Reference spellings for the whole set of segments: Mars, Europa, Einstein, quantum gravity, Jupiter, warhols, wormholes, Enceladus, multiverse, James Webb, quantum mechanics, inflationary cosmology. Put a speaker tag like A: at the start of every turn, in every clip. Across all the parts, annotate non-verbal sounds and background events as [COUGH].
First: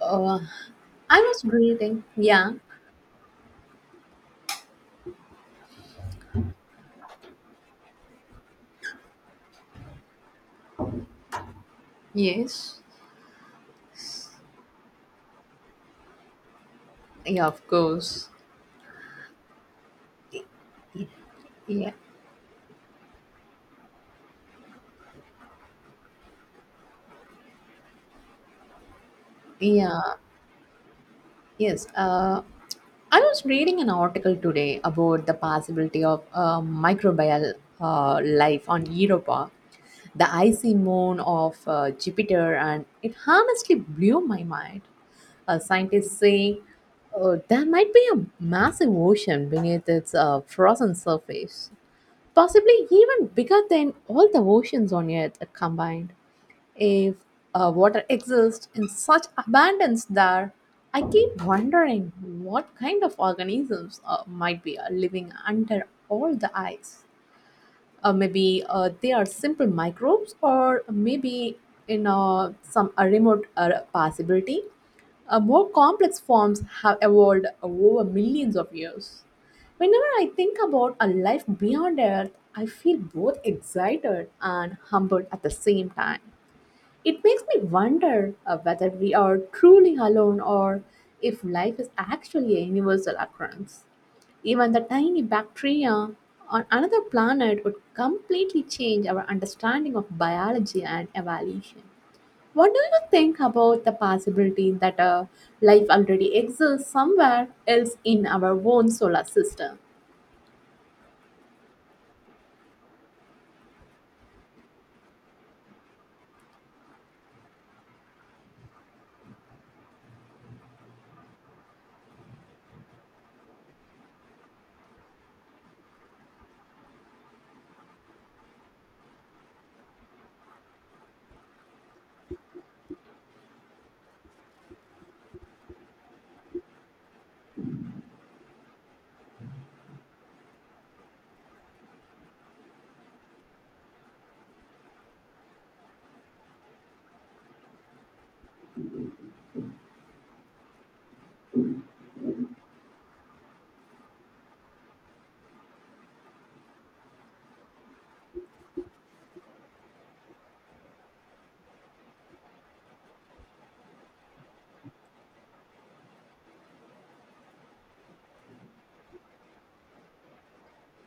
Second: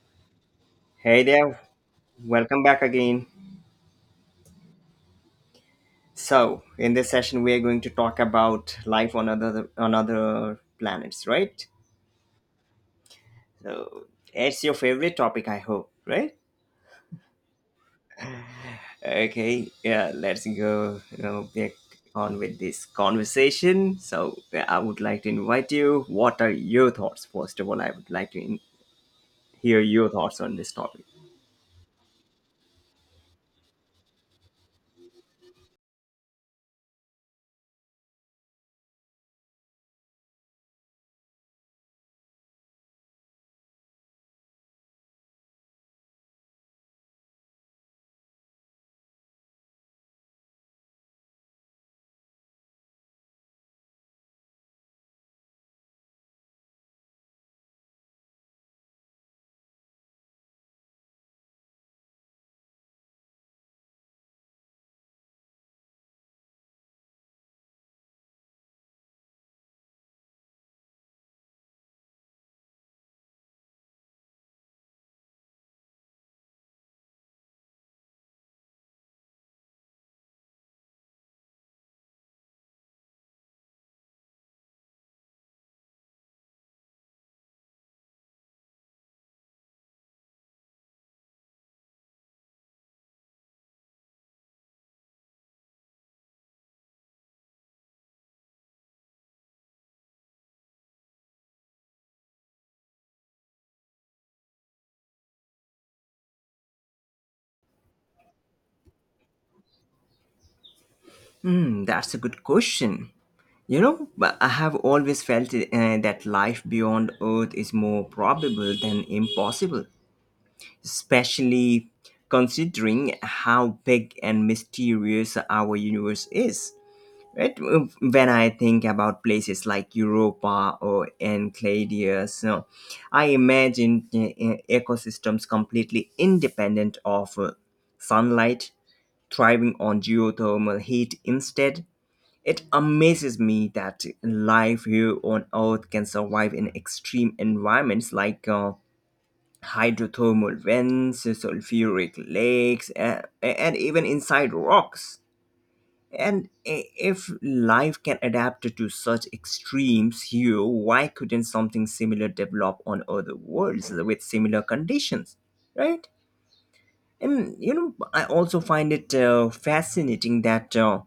A: Uh, I
B: Hey
A: was
B: there,
A: breathing. Yeah.
B: welcome back again. So, in this session, we are going to talk about life on other planets, right?
A: Yes.
B: So, it's your favorite topic, I hope, right?
A: Yeah, of course.
B: Okay, yeah, let's get
A: Yeah.
B: on with this conversation. So, I would like to invite you. What are your thoughts? First of all, I would like to hear your
A: Yeah.
B: thoughts on this topic.
A: Yes. I was reading an article today about the possibility of microbial life on Europa, the icy moon of Jupiter, and it honestly blew my mind. Scientists say there might be a massive ocean beneath its frozen surface, possibly even bigger than all the oceans on Earth combined. If water exists in such abundance there, I keep wondering what kind of organisms might be living under all the ice. Maybe they are simple microbes, or maybe in some remote possibility, more complex forms have evolved over millions of years. Whenever I think about a life beyond Earth, I feel both excited and humbled at the same time. It makes me wonder whether we are truly alone or if life is actually a universal occurrence. Even the tiny bacteria on another planet would completely change our understanding of biology and evolution. What do you think about the possibility that life already exists somewhere else in our own solar system?
B: Hmm, that's a good question. You know, but I have always felt that life beyond Earth is more probable than impossible, especially considering how big and mysterious our universe is. Right? When I think about places like Europa or Enceladus, so I imagine ecosystems completely independent of sunlight, thriving on geothermal heat instead. It amazes me that life here on Earth can survive in extreme environments like hydrothermal vents, sulfuric lakes, and even inside rocks. And if life can adapt to such extremes here, why couldn't something similar develop on other worlds with similar conditions, right? And you know, I also find it fascinating that.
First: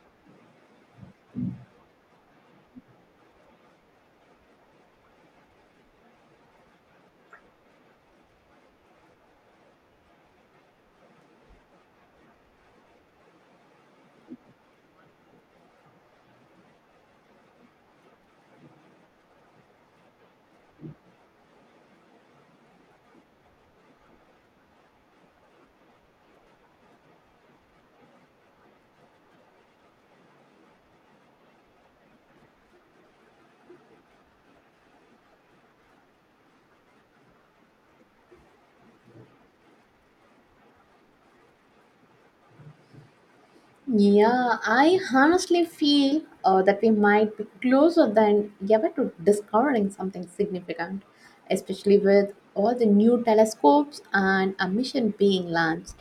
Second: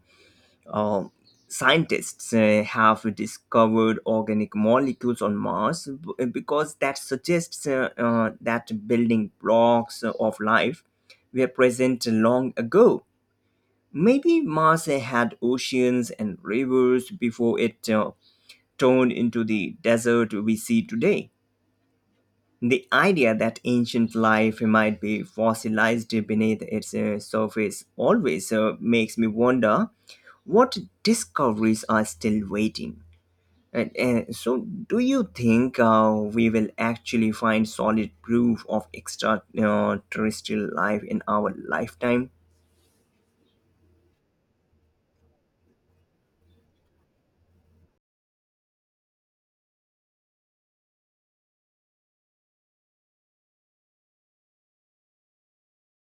B: uh, Scientists have discovered organic molecules on Mars because that suggests that building blocks of life were present long ago. Maybe Mars had oceans and rivers before it turned into the desert we see today. The idea that ancient life might be fossilized beneath its surface always makes me wonder what discoveries are still waiting. So, do you think we will actually find solid proof of extraterrestrial life in our lifetime?
A: Yeah, I honestly feel that we might be closer than ever to discovering something significant, especially with all the new telescopes and a mission being launched.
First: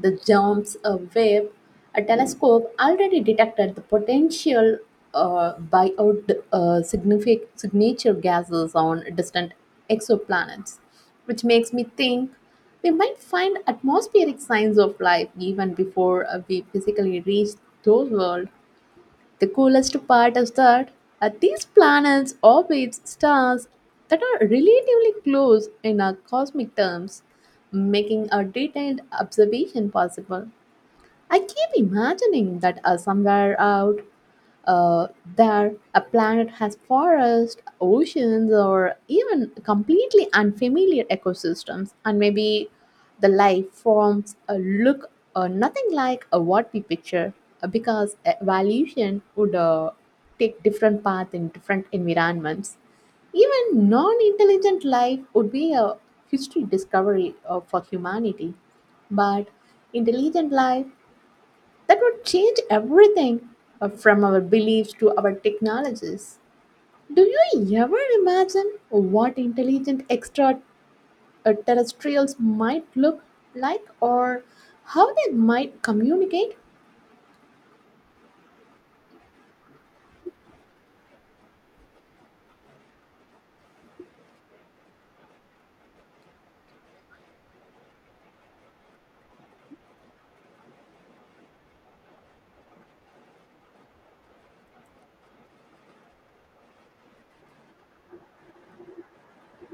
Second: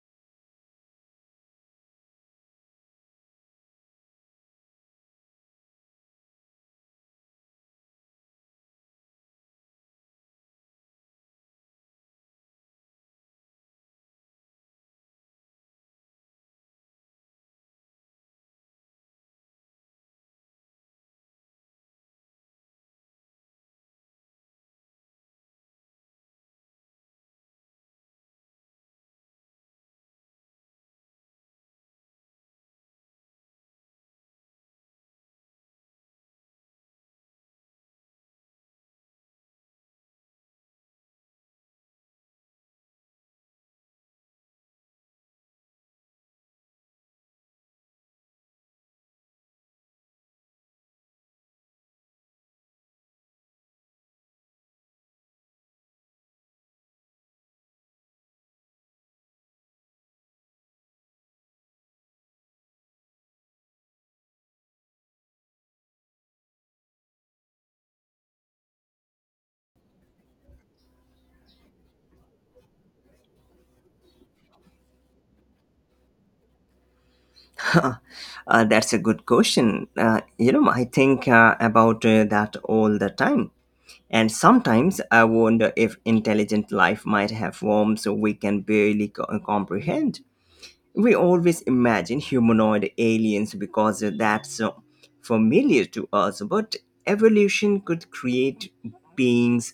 A: The James Webb, a telescope, already detected the potential buyout signature gases on distant exoplanets, which makes me think we might find atmospheric signs of life even before we physically reach those worlds. The coolest part is that these planets orbit stars that are relatively close in our cosmic terms, making a detailed observation possible. I keep imagining that somewhere out uh, there, a planet has forests, oceans, or even completely unfamiliar ecosystems, and maybe the life forms look nothing like what we picture because evolution would take different paths in different environments. Even non-intelligent life would be a history discovery for humanity, but intelligent life, that would change everything from our beliefs to our technologies. Do you ever imagine what intelligent extraterrestrials might look like or how they might communicate?
B: [LAUGHS] That's a good question. I think about that all the time. And sometimes I wonder if intelligent life might have forms we can barely comprehend. We always imagine humanoid aliens because that's familiar to us, but evolution could create beings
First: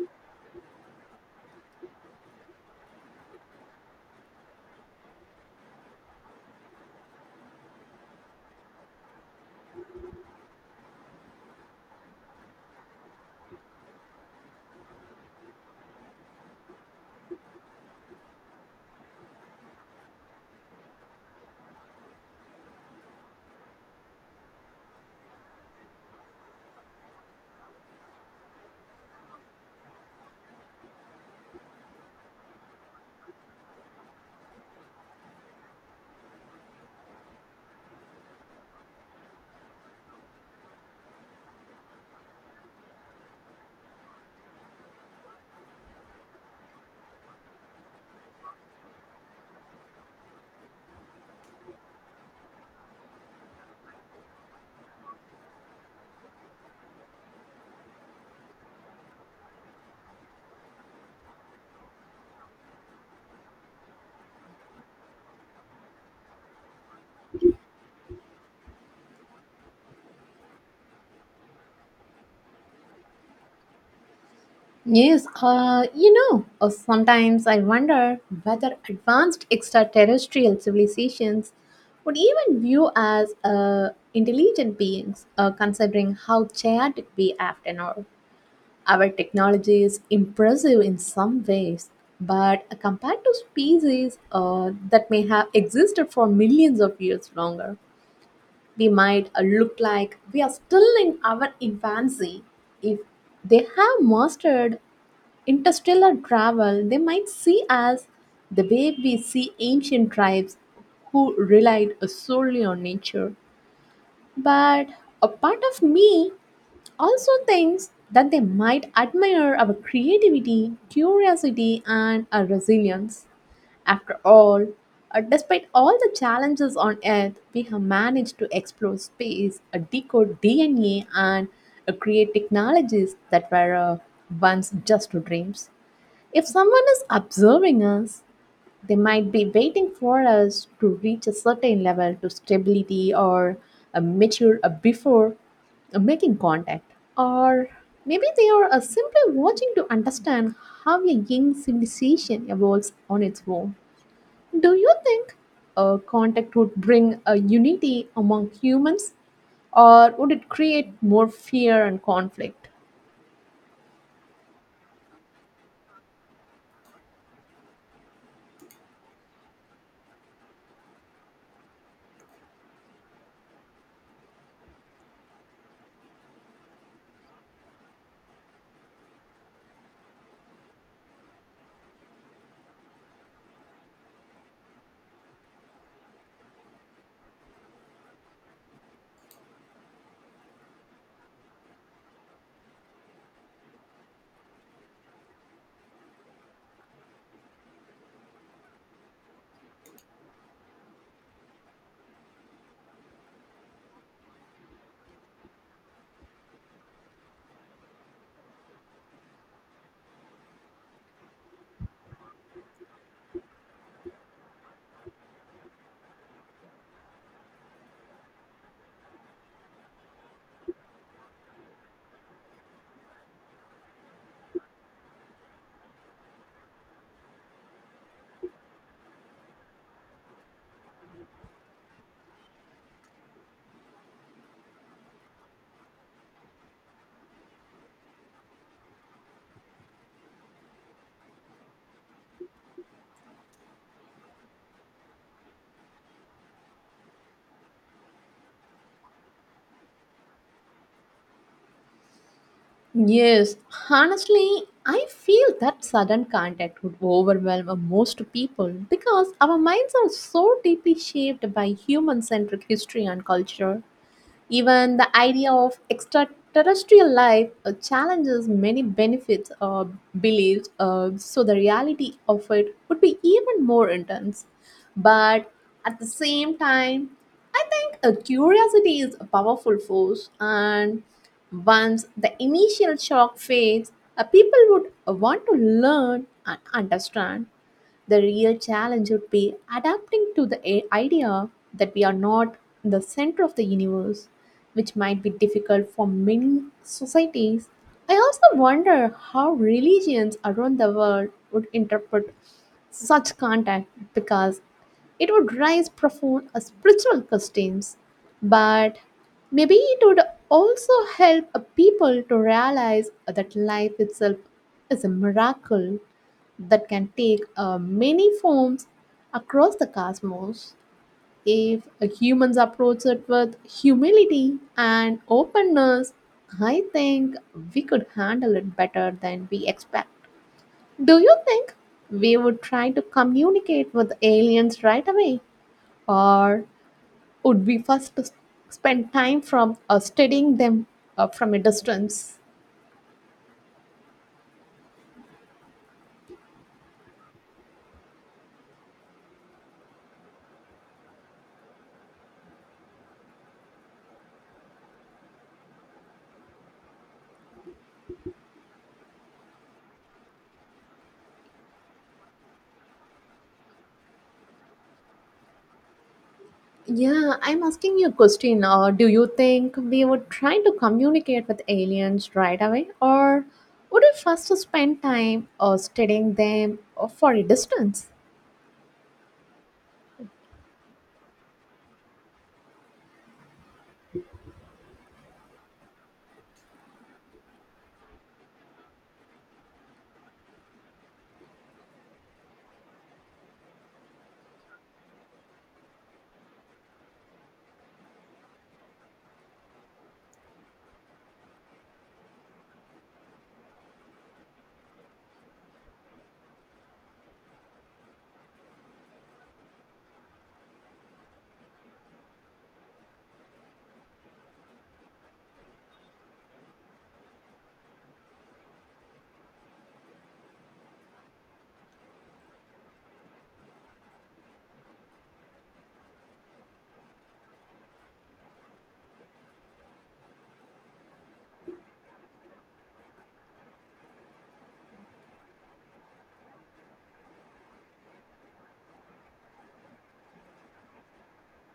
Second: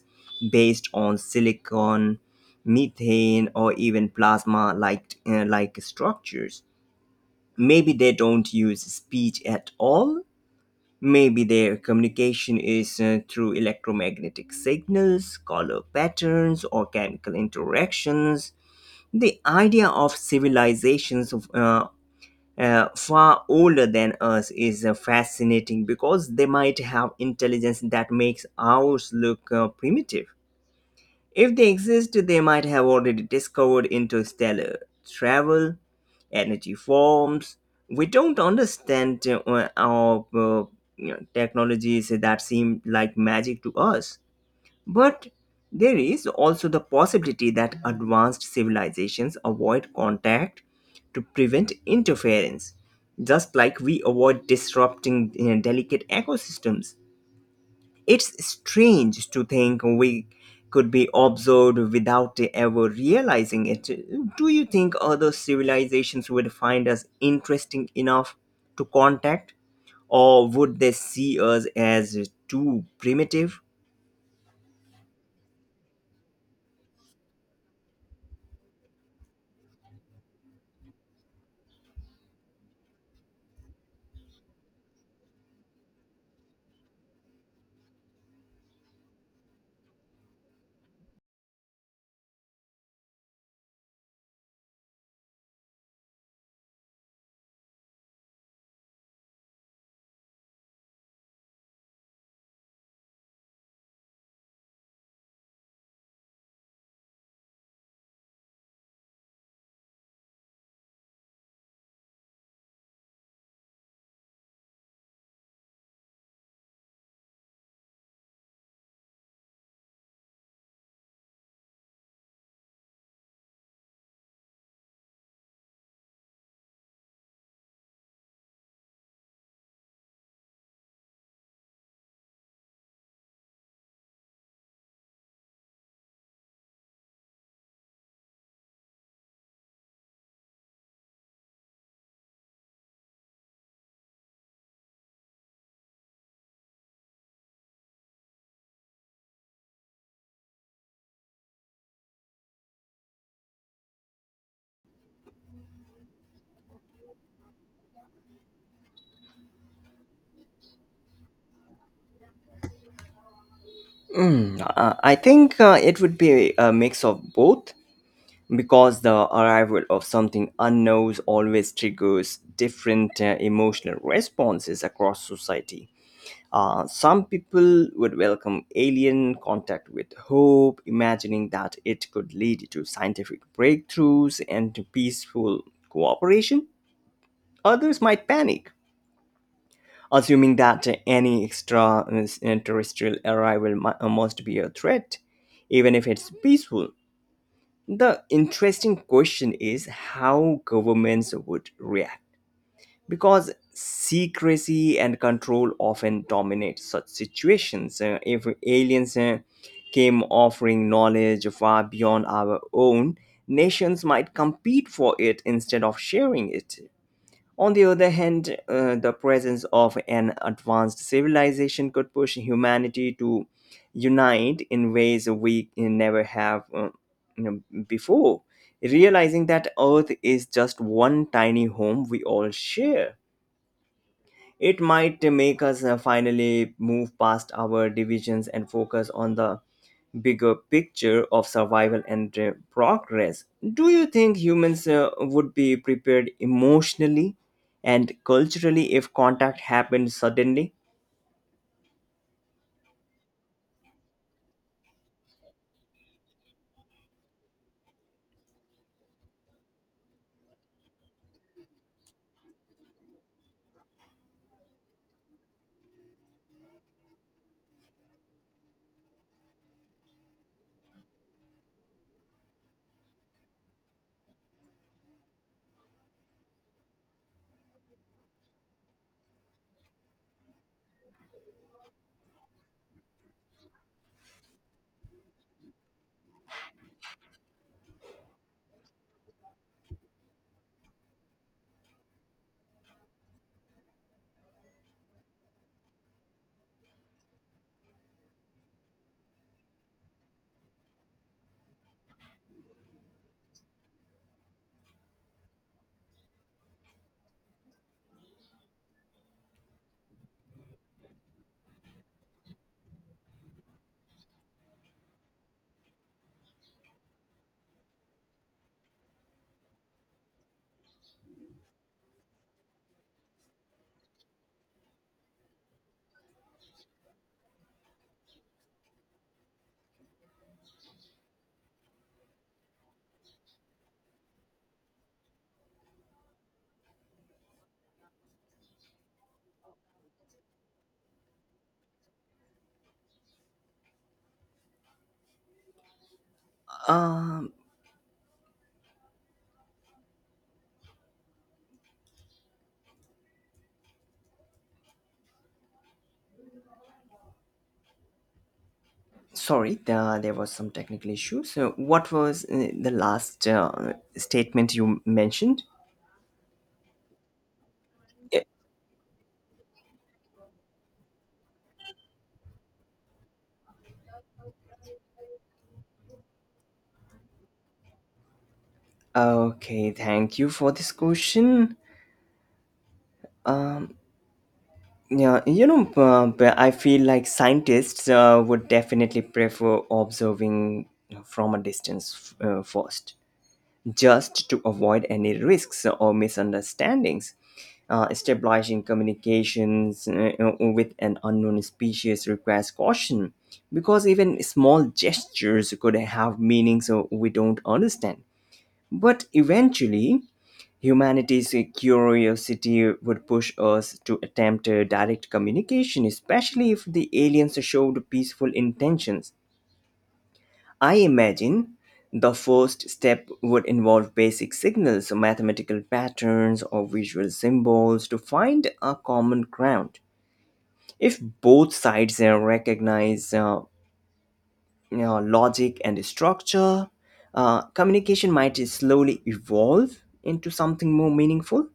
B: based on silicon, methane, or even plasma like structures. Maybe they don't use speech at all. Maybe their communication is through electromagnetic signals, color patterns, or chemical interactions. The idea of civilizations far older than us is fascinating because they might have intelligence that makes ours look primitive. If they exist, they might have already discovered interstellar travel, energy forms we don't understand, technologies that seem like magic to us. But there is also the possibility that advanced civilizations avoid contact to prevent interference, just like we avoid disrupting, you know, delicate ecosystems. It's strange to think we could be observed without ever realizing it. Do you think other civilizations would find us interesting enough to contact, or would they see us as too primitive?
A: Yes, sometimes I wonder whether advanced extraterrestrial civilizations would even view us intelligent beings, considering how chaotic we often are. Our technology is impressive in some ways, but compared to species that may have existed for millions of years longer, we might look like we are still in our infancy. If they have mastered interstellar travel, they might see us the way we see ancient tribes who relied solely on nature. But a part of me also thinks that they might admire our creativity, curiosity, and our resilience. After all, despite all the challenges on Earth, we have managed to explore space, decode DNA, and create technologies that were once just dreams. If someone is observing us, they might be waiting for us to reach a certain level to stability or a mature before making contact. Or maybe they are simply watching to understand how a young civilization evolves on its own. Do you think a contact would bring a unity among humans or would it create more fear and conflict?
B: I think it would be a mix of both, because the arrival of something unknown always triggers different emotional responses across society. Some people would welcome alien contact with hope, imagining that it could lead to scientific breakthroughs and to peaceful cooperation. Others might panic, assuming that any extraterrestrial arrival must be a threat, even if it's peaceful. The interesting question is how governments would react, because secrecy and control often dominate such situations. If aliens came offering knowledge far beyond our own, nations might compete for it instead of sharing it. On the other hand, the presence of an advanced civilization could push humanity to unite in ways we never have before, realizing that Earth is just one tiny home we all share. It might make us finally move past our divisions and focus on the bigger picture of survival and progress. Do you think humans would be prepared emotionally and culturally if contact happened suddenly?
A: Yes, honestly, I feel that sudden contact would overwhelm most people because our minds are so deeply shaped by human centric history and culture. Even the idea of extraterrestrial life challenges many benefits or beliefs, so the reality of it would be even more intense. But at the same time, I think a curiosity is a powerful force, and once the initial shock fades, people would want to learn and understand. The real challenge would be adapting to the idea that we are not the center of the universe, which might be difficult for many societies. I also wonder how religions around the world would interpret such contact because it would raise profound spiritual questions, but maybe it would also help people to realize that life itself is a miracle that can take many forms across the cosmos. If humans approach it with humility and openness, I think we could handle it better than we expect. Do you think we would try to communicate with aliens right away, or would we first spend time from studying them from a distance?
B: Um, Sorry, there was some technical issue. So, what was the last statement you mentioned?
A: Yeah, I'm asking you a
B: Yeah.
A: question. Do you think we would try to communicate with aliens right away, or would we first spend time studying them for a distance?
B: Okay, thank you for this question. Um, but I feel like scientists would definitely prefer observing from a distance first, just to avoid any risks or misunderstandings. Establishing communications with an unknown species requires caution because even small gestures could have meanings we don't understand. But eventually, humanity's curiosity would push us to attempt direct communication, especially if the aliens showed peaceful intentions. I imagine the first step would involve basic signals, mathematical patterns, or visual symbols to find a common ground. If both sides recognize logic and structure, communication might slowly evolve into something more meaningful.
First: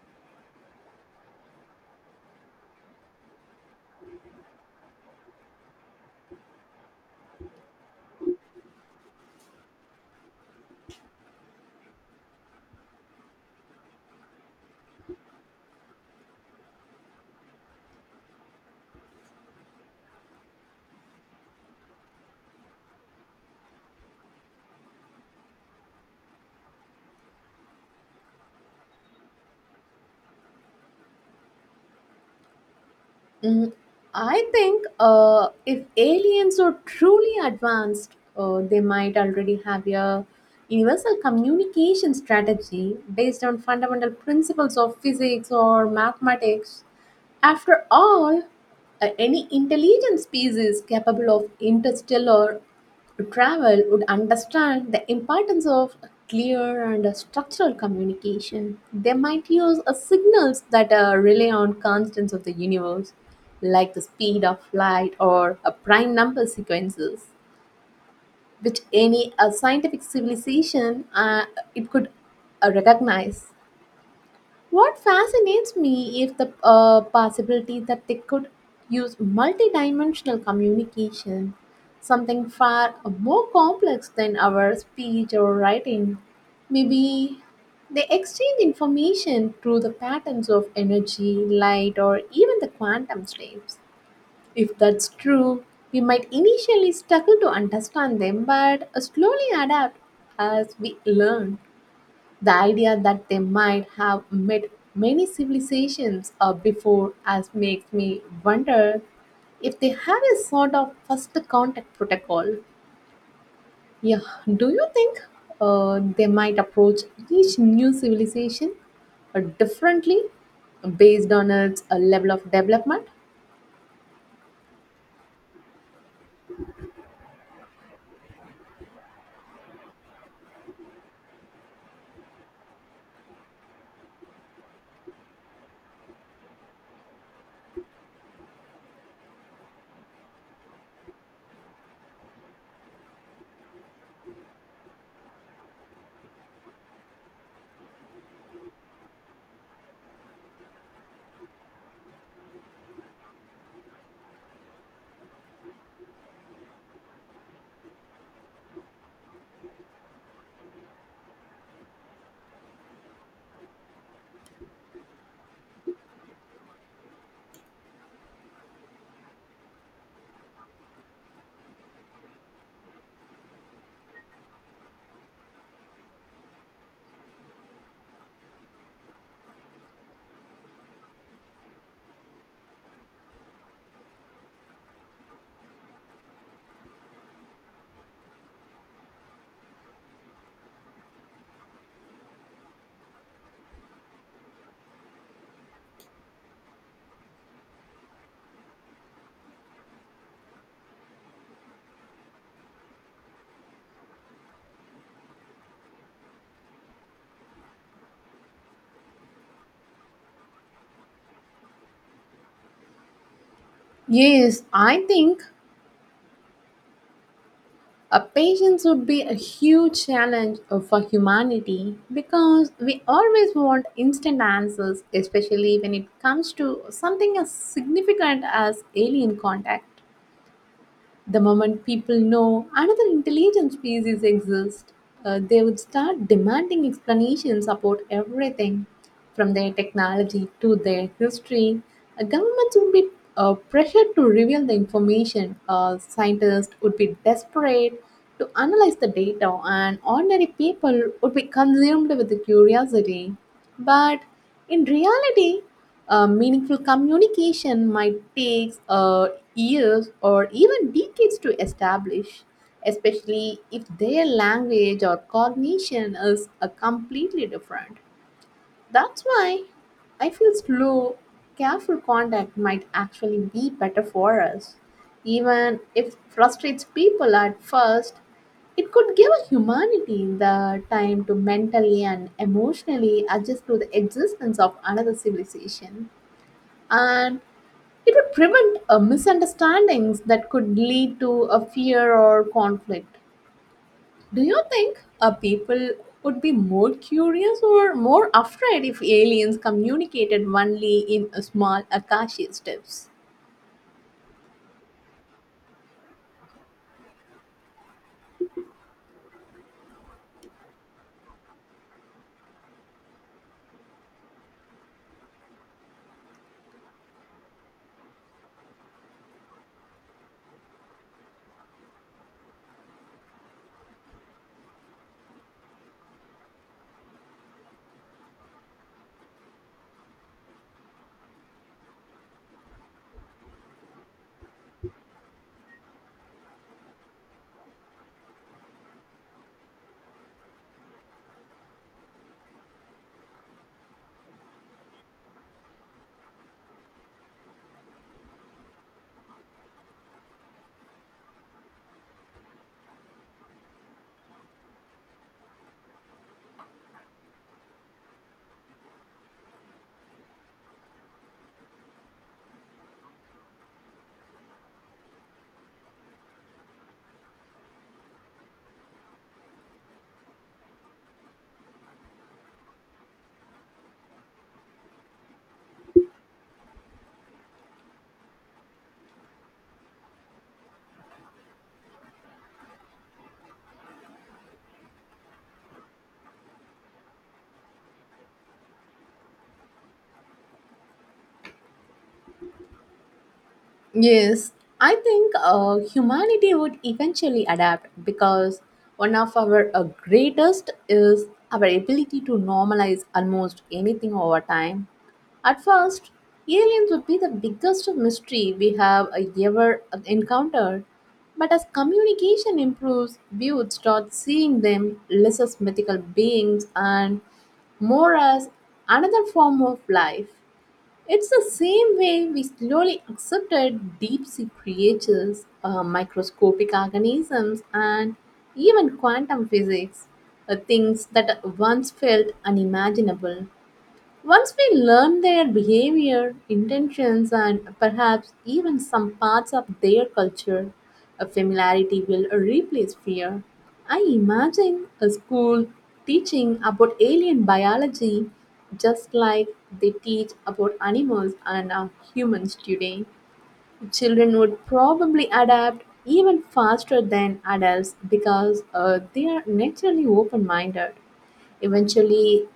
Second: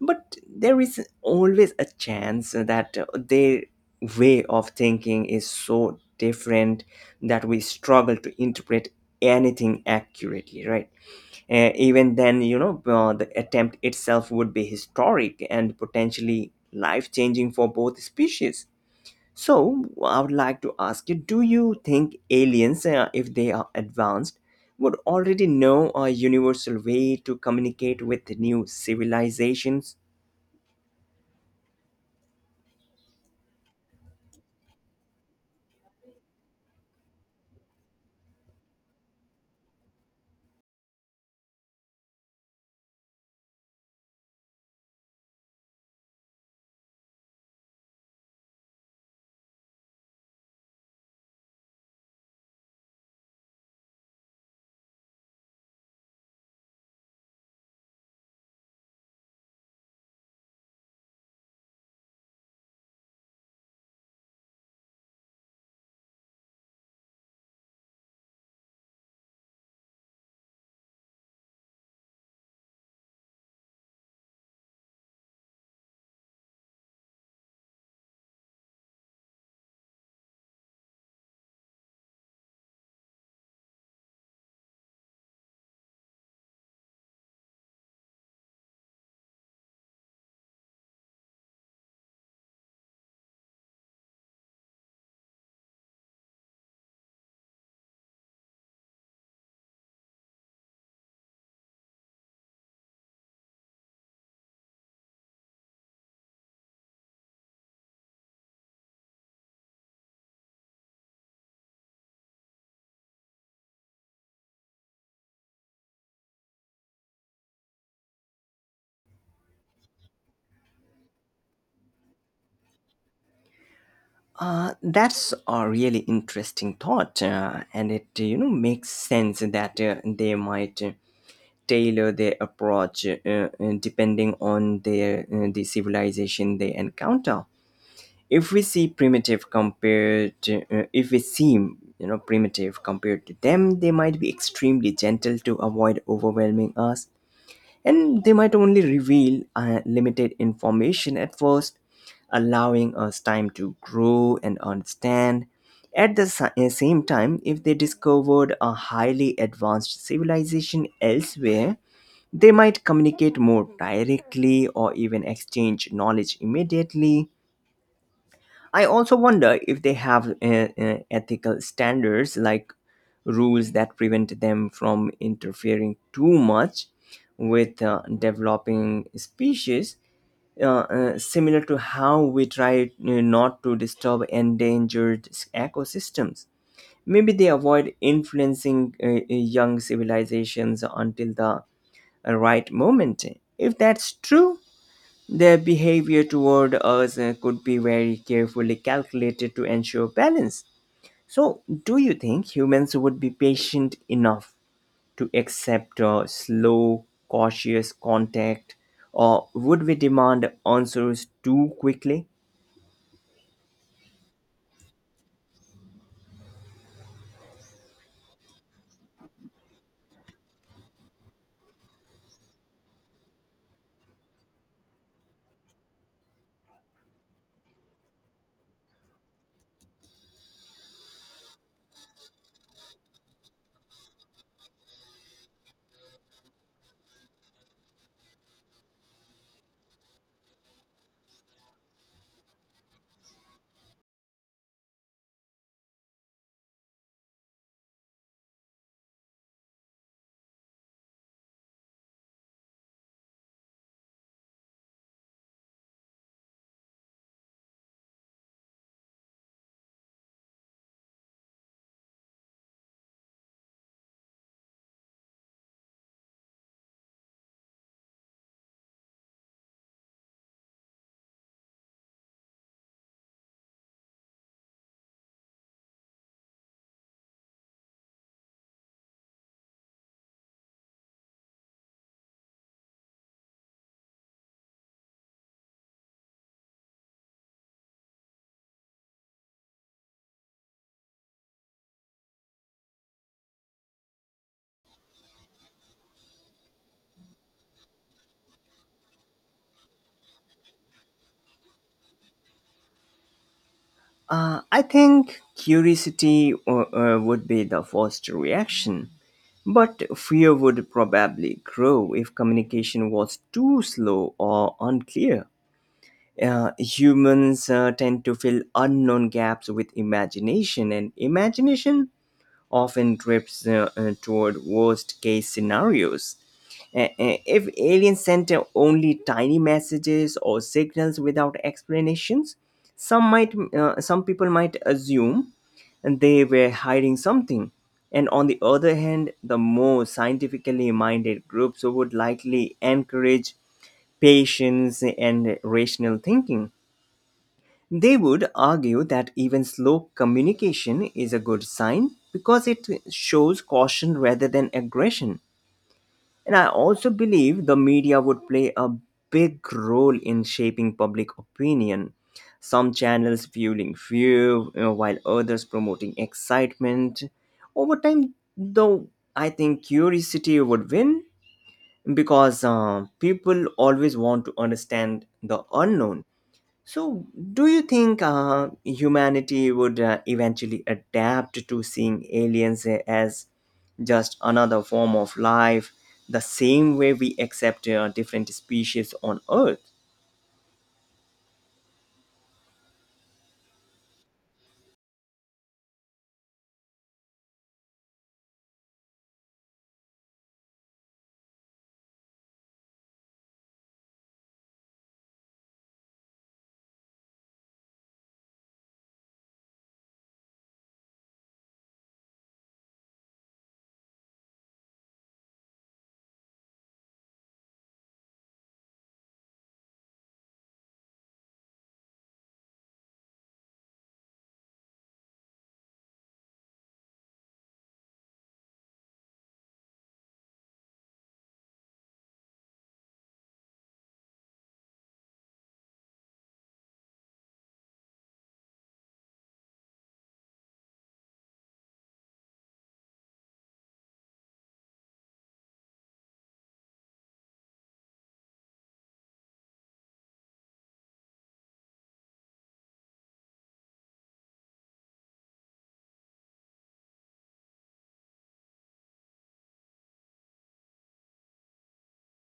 B: But there is always a chance that their way of thinking is so different that we struggle to interpret anything accurately, right? Even then, the attempt itself would be historic and potentially life changing for both species. So, I would like to ask you, do you think aliens, if they are advanced, would already know a universal way to communicate with new civilizations?
A: Mm, I think if aliens are truly advanced, they might already have a universal communication strategy based on fundamental principles of physics or mathematics. After all, any intelligent species capable of interstellar travel would understand the importance of clear and structural communication. They might use signals that rely on constants of the universe, like the speed of light or prime number sequences, which any scientific civilization it could recognize. What fascinates me is the possibility that they could use multidimensional communication, something far more complex than our speech or writing. Maybe they exchange information through the patterns of energy, light, or even the quantum states. If that's true, we might initially struggle to understand them but slowly adapt as we learn. The idea that they might have met many civilizations before as makes me wonder if they had a sort of first contact protocol. Yeah, do you think they might approach each new civilization differently based on its level of development?
B: That's a really interesting thought, and it makes sense that they might tailor their approach, depending on the civilization they encounter. If we see primitive compared to, If we seem, you know, primitive compared to them, they might be extremely gentle to avoid overwhelming us, and they might only reveal limited information at first, allowing us time to grow and understand. At the same time, if they discovered a highly advanced civilization elsewhere, they might communicate more directly or even exchange knowledge immediately. I also wonder if they have ethical standards, like rules that prevent them from interfering too much with developing species, similar to how we try not to disturb endangered ecosystems. Maybe they avoid influencing young civilizations until the right moment. If that's true, their behavior toward us could be very carefully calculated to ensure balance. So, do you think humans would be patient enough to accept slow, cautious contact, or would we demand answers too quickly?
A: Yes, I think a patience would be a huge challenge for humanity because we always want instant answers, especially when it comes to something as significant as alien contact. The moment people know another intelligent species exists, they would start demanding explanations about everything, from their technology to their history. Governments would be pressured to reveal the information. Scientists would be desperate to analyze the data, and ordinary people would be consumed with the curiosity. But in reality, meaningful communication might take years or even decades to establish, especially if their language or cognition is completely different. That's why I feel slow, careful contact might actually be better for us. Even if it frustrates people at first, it could give humanity the time to mentally and emotionally adjust to the existence of another civilization, and it would prevent misunderstandings that could lead to a fear or conflict. Do you think people would be more curious or more afraid if aliens communicated only in a small Akashi steps?
B: I think curiosity would be the first reaction, but fear would probably grow if communication was too slow or unclear. Humans tend to fill unknown gaps with imagination, and imagination often drifts toward worst case scenarios. If aliens sent only tiny messages or signals without explanations, some people might assume they were hiding something. And on the other hand, the more scientifically minded groups would likely encourage patience and rational thinking. They would argue that even slow communication is a good sign because it shows caution rather than aggression. And I also believe the media would play a big role in shaping public opinion, some channels fueling fear, you know, while others promoting excitement. Over time, though, I think curiosity would win because people always want to understand the unknown. So, do you think humanity would eventually adapt to seeing aliens as just another form of life, the same way we accept different species on Earth?
A: Yes, I think humanity would eventually adapt because one of our greatest is our ability to normalize almost anything over time. At first, aliens would be the biggest mystery we have ever encountered, but as communication improves, we would start seeing them less as mythical beings and more as another form of life. It's the same way we slowly accepted deep sea creatures, microscopic organisms, and even quantum physics, things that once felt unimaginable. Once we learn their behavior, intentions, and perhaps even some parts of their culture, a familiarity will replace fear. I imagine a school teaching about alien biology just like they teach about animals and humans today. Children would probably adapt even faster than adults because they are naturally open minded. Eventually,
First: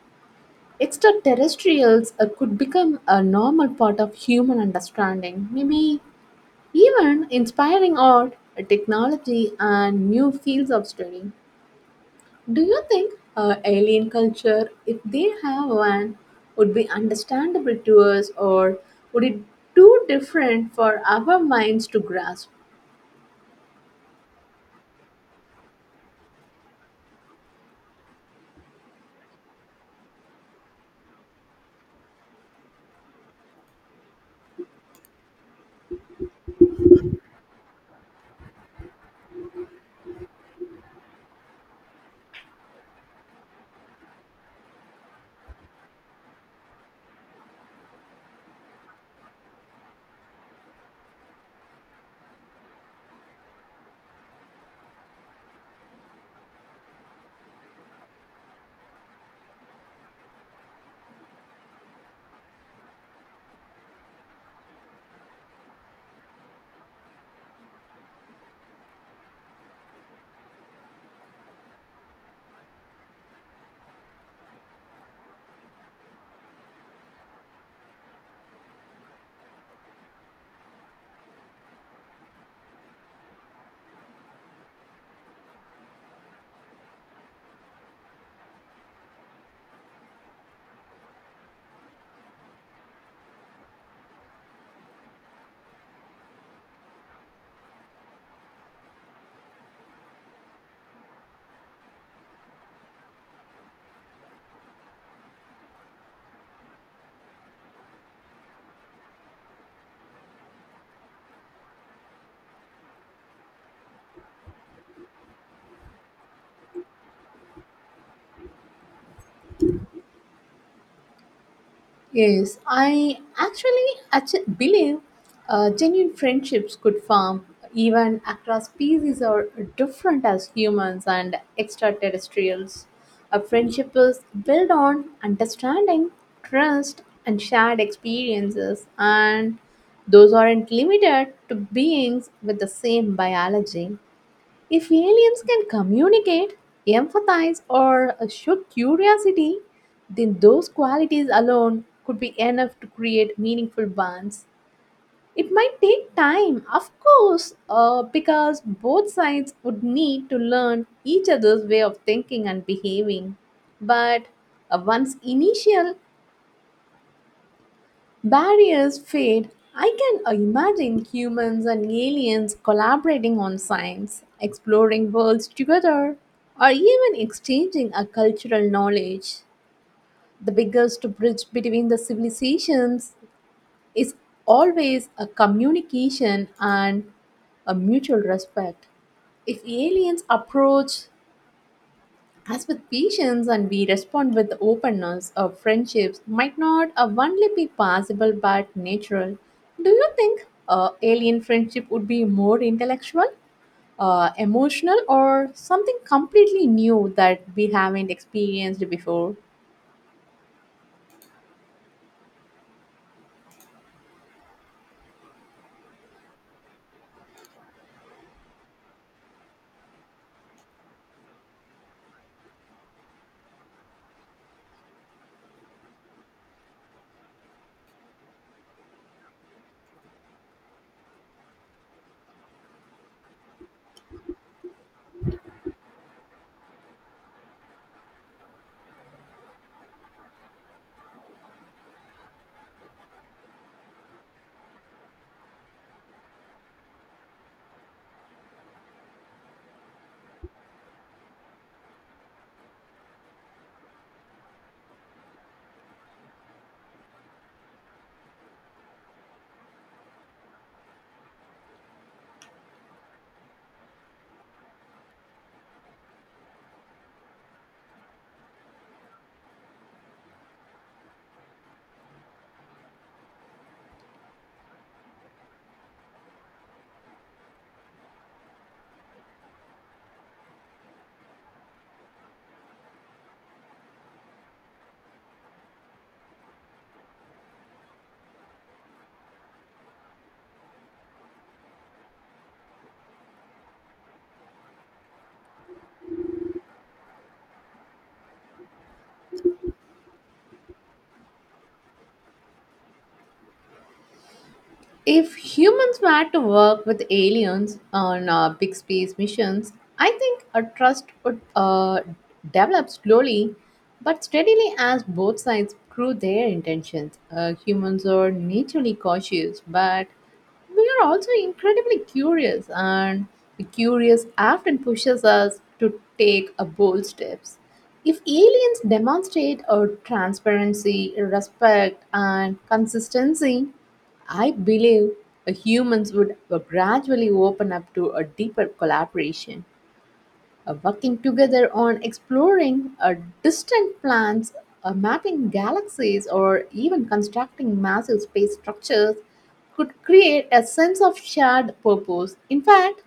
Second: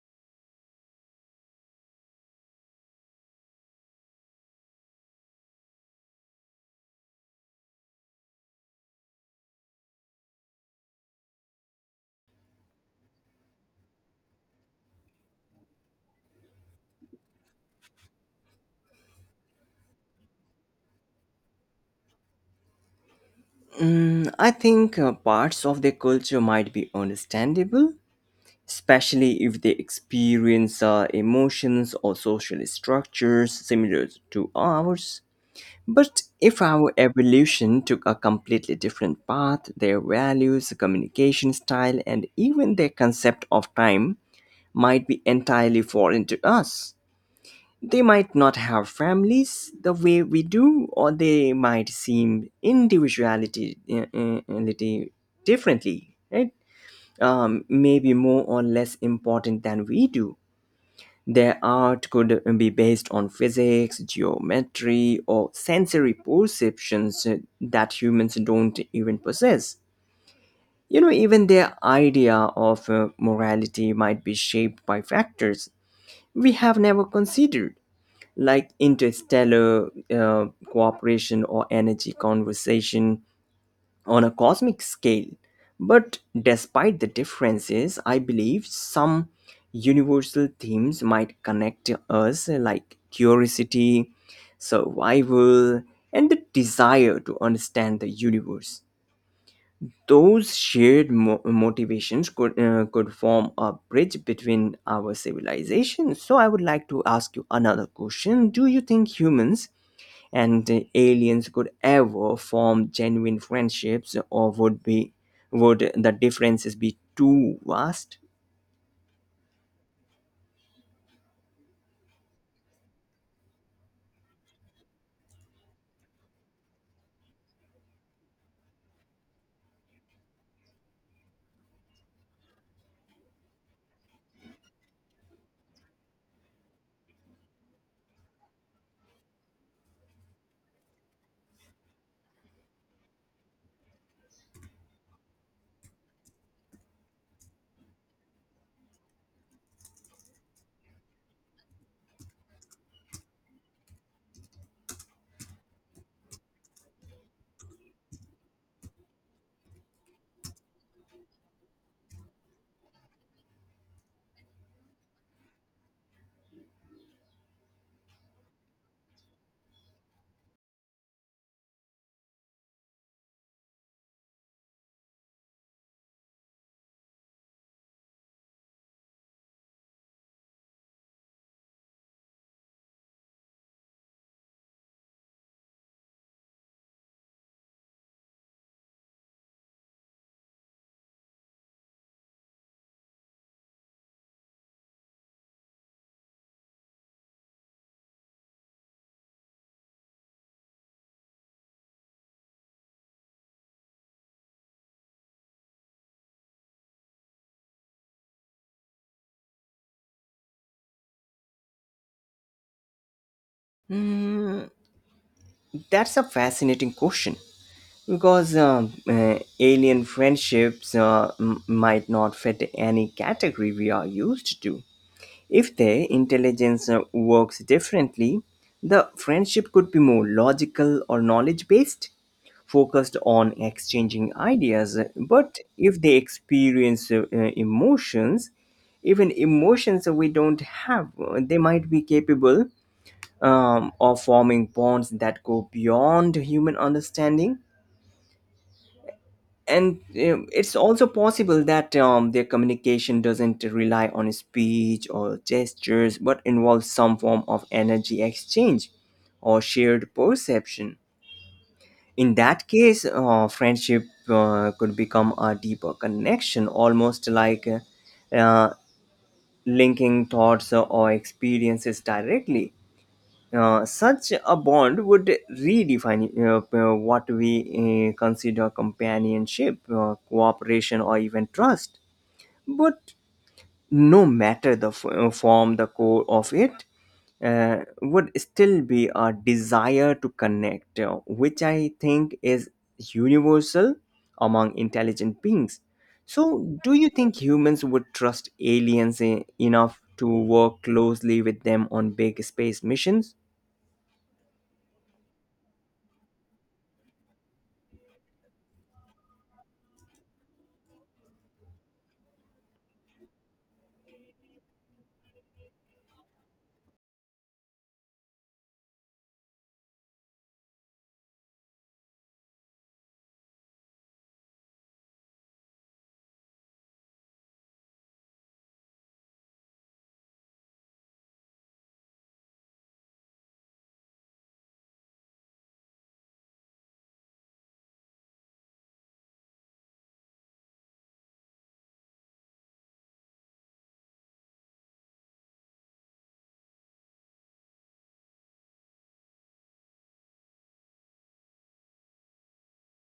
A: extraterrestrials could become a normal part of human understanding, maybe even inspiring art, technology, and new fields of study. Do you think alien culture, if they have one, would be understandable to us, or would it too different for our minds to grasp?
B: Mm, I think parts of their culture might be understandable, especially if they experience emotions or social structures similar to ours. But if our evolution took a completely different path, their values, communication style, and even their concept of time might be entirely foreign to us. They might not have families the way we do, or they might seem individuality, reality differently, right? Maybe more or less important than we do. Their art could be based on physics, geometry, or sensory perceptions that humans don't even possess. You know, even their idea of morality might be shaped by factors we have never considered, like interstellar cooperation or energy conversation on a cosmic scale. But despite the differences, I believe some universal themes might connect us, like curiosity, survival, and the desire to understand the universe. Those shared motivations could, could form a bridge between our civilizations. So, I would like to ask you another question. Do you think humans and the aliens could ever form genuine friendships, or would the differences be too vast?
A: Yes, I actually believe genuine friendships could form even across species are different as humans and extraterrestrials. A friendship is built on understanding, trust, and shared experiences, and those aren't limited to beings with the same biology. If aliens can communicate, empathize, or show curiosity, then those qualities alone could be enough to create meaningful bonds. It might take time, of course, because both sides would need to learn each other's way of thinking and behaving. But once initial barriers fade, I can imagine humans and aliens collaborating on science, exploring worlds together, or even exchanging a cultural knowledge. The biggest bridge between the civilizations is always a communication and a mutual respect. If aliens approach as with patience, and we respond with openness, our friendships might not only be possible but natural. Do you think alien friendship would be more intellectual, emotional, or something completely new that we haven't experienced before?
B: That's a fascinating question because alien friendships might not fit any category we are used to. If their intelligence works differently, the friendship could be more logical or knowledge based, focused on exchanging ideas. But if they experience emotions, even emotions we don't have, they might be capable of forming bonds that go beyond human understanding. And it's also possible that their communication doesn't rely on speech or gestures, but involves some form of energy exchange or shared perception. In that case, friendship could become a deeper connection, almost like uh, linking thoughts or experiences directly. Uh, such a bond would redefine what we consider companionship, cooperation, or even trust. But no matter the form, the core of it would still be a desire to connect, which I think is universal among intelligent beings. So, do you think humans would trust aliens enough to work closely with them on big space missions?
A: If humans were to work with aliens on big space missions, I think a trust would develop slowly but steadily as both sides prove their intentions. Humans are naturally cautious but we are also incredibly curious, and the curious often pushes us to take a bold steps. If aliens demonstrate our transparency, respect, and consistency, I believe humans would gradually open up to a deeper collaboration working together on exploring distant planets, mapping galaxies, or even constructing massive space structures could create a sense of shared purpose. In fact,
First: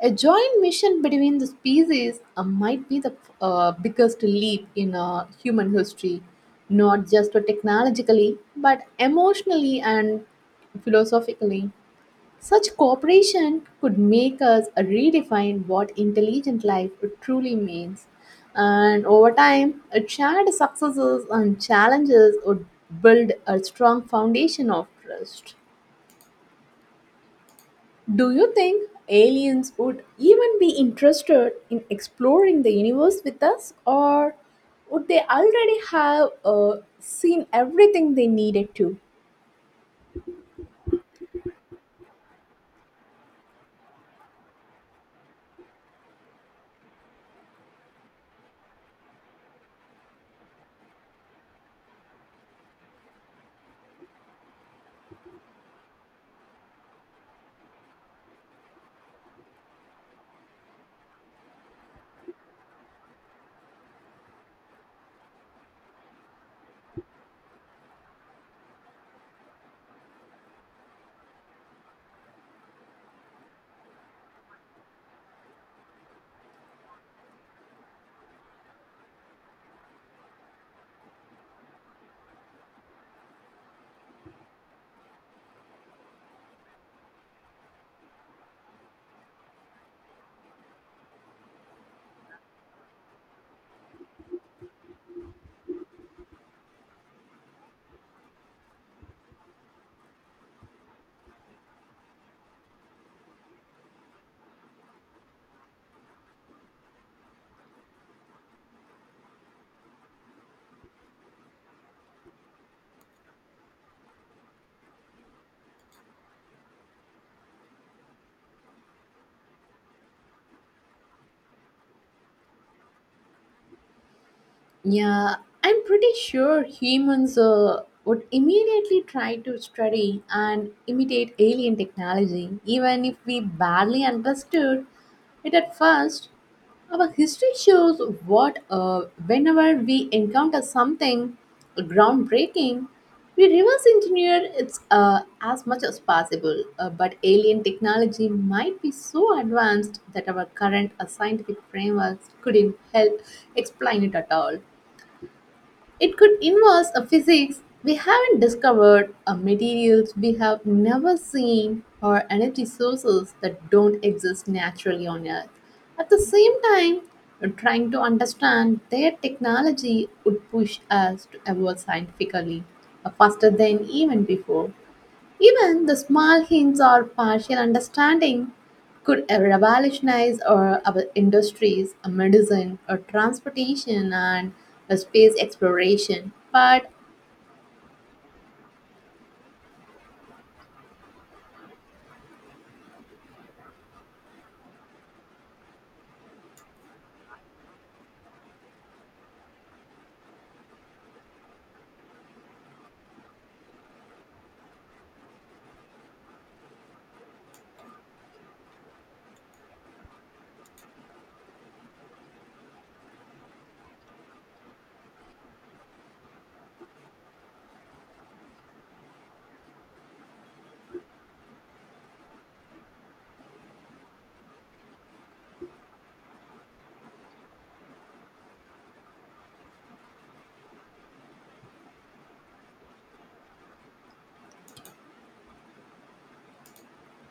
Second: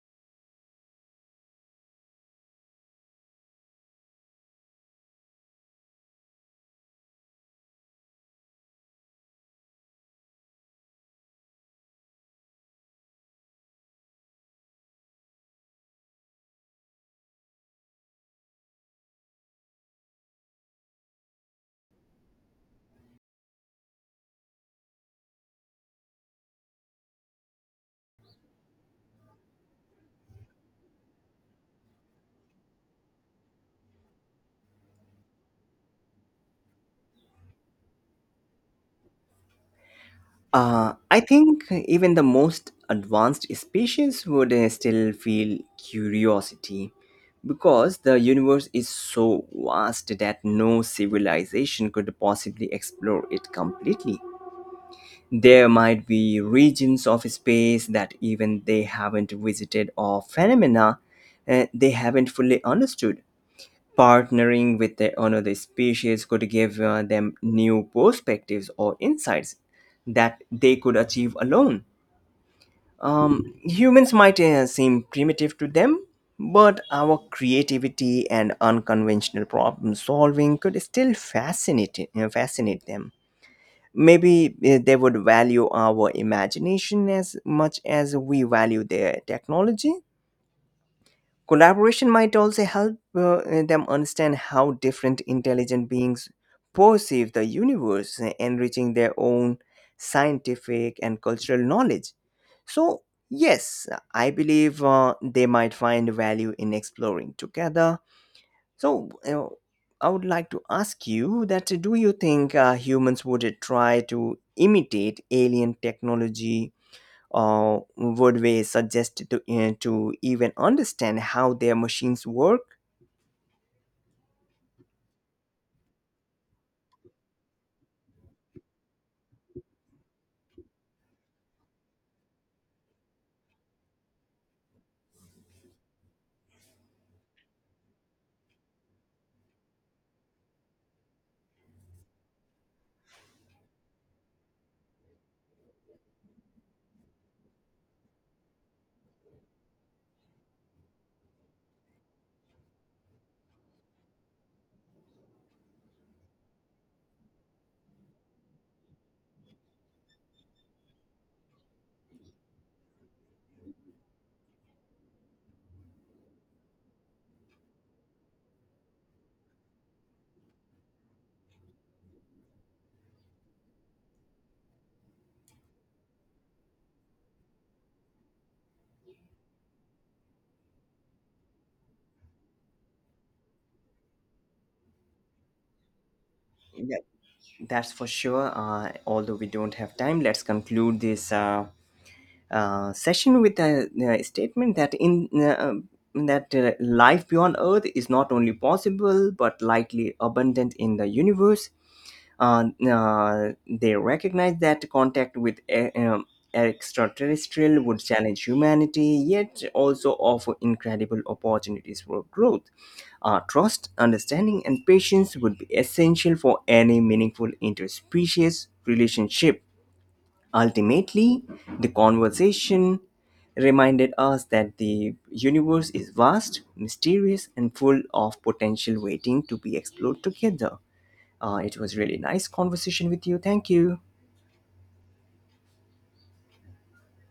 A: a joint mission between the species might be the biggest leap in human history, not just technologically, but emotionally and philosophically. Such cooperation could make us redefine what intelligent life truly means. And over time, shared successes and challenges would build a strong foundation of trust. Do you think aliens would even be interested in exploring the universe with us, or would they already have seen everything they needed to?
B: I think even the most advanced species would still feel curiosity because the universe is so vast that no civilization could possibly explore it completely. There might be regions of space that even they haven't visited, or phenomena they haven't fully understood. Partnering with another species could give them new perspectives or insights that they could achieve alone. Humans might seem primitive to them, but our creativity and unconventional problem solving could still fascinate them. Maybe they would value our imagination as much as we value their technology. Collaboration might also help them understand how different intelligent beings perceive the universe, enriching their own scientific and cultural knowledge. So, yes, I believe they might find value in exploring together. So, you know, I would like to ask you that do you think humans would try to imitate alien technology? Uh, would we suggest to even understand how their machines work?
A: Yeah, I'm pretty sure humans would immediately try to study and imitate alien technology, even if we barely understood it at first. Our history shows what whenever we encounter something groundbreaking, we reverse engineer it as much as possible. But alien technology might be so advanced that our current scientific frameworks couldn't help explain it at all. It could involve a physics we haven't discovered, a materials we have never seen, or energy sources that don't exist naturally on Earth. At the same time, trying to understand their technology would push us to evolve scientifically faster than even before. Even the small hints or partial understanding could revolutionize our industries, medicine, or transportation, and space exploration. But
B: Yeah, that's for sure. Although we don't have time, let's conclude this session with a, statement, that life beyond Earth is not only possible but likely abundant in the universe. uh, they recognize that contact with extraterrestrial would challenge humanity, yet also offer incredible opportunities for growth. Trust, understanding, and patience would be essential for any meaningful interspecies relationship. Ultimately, the conversation reminded us that the universe is vast, mysterious, and full of potential waiting to be explored together. It was really nice conversation with you. Thank you.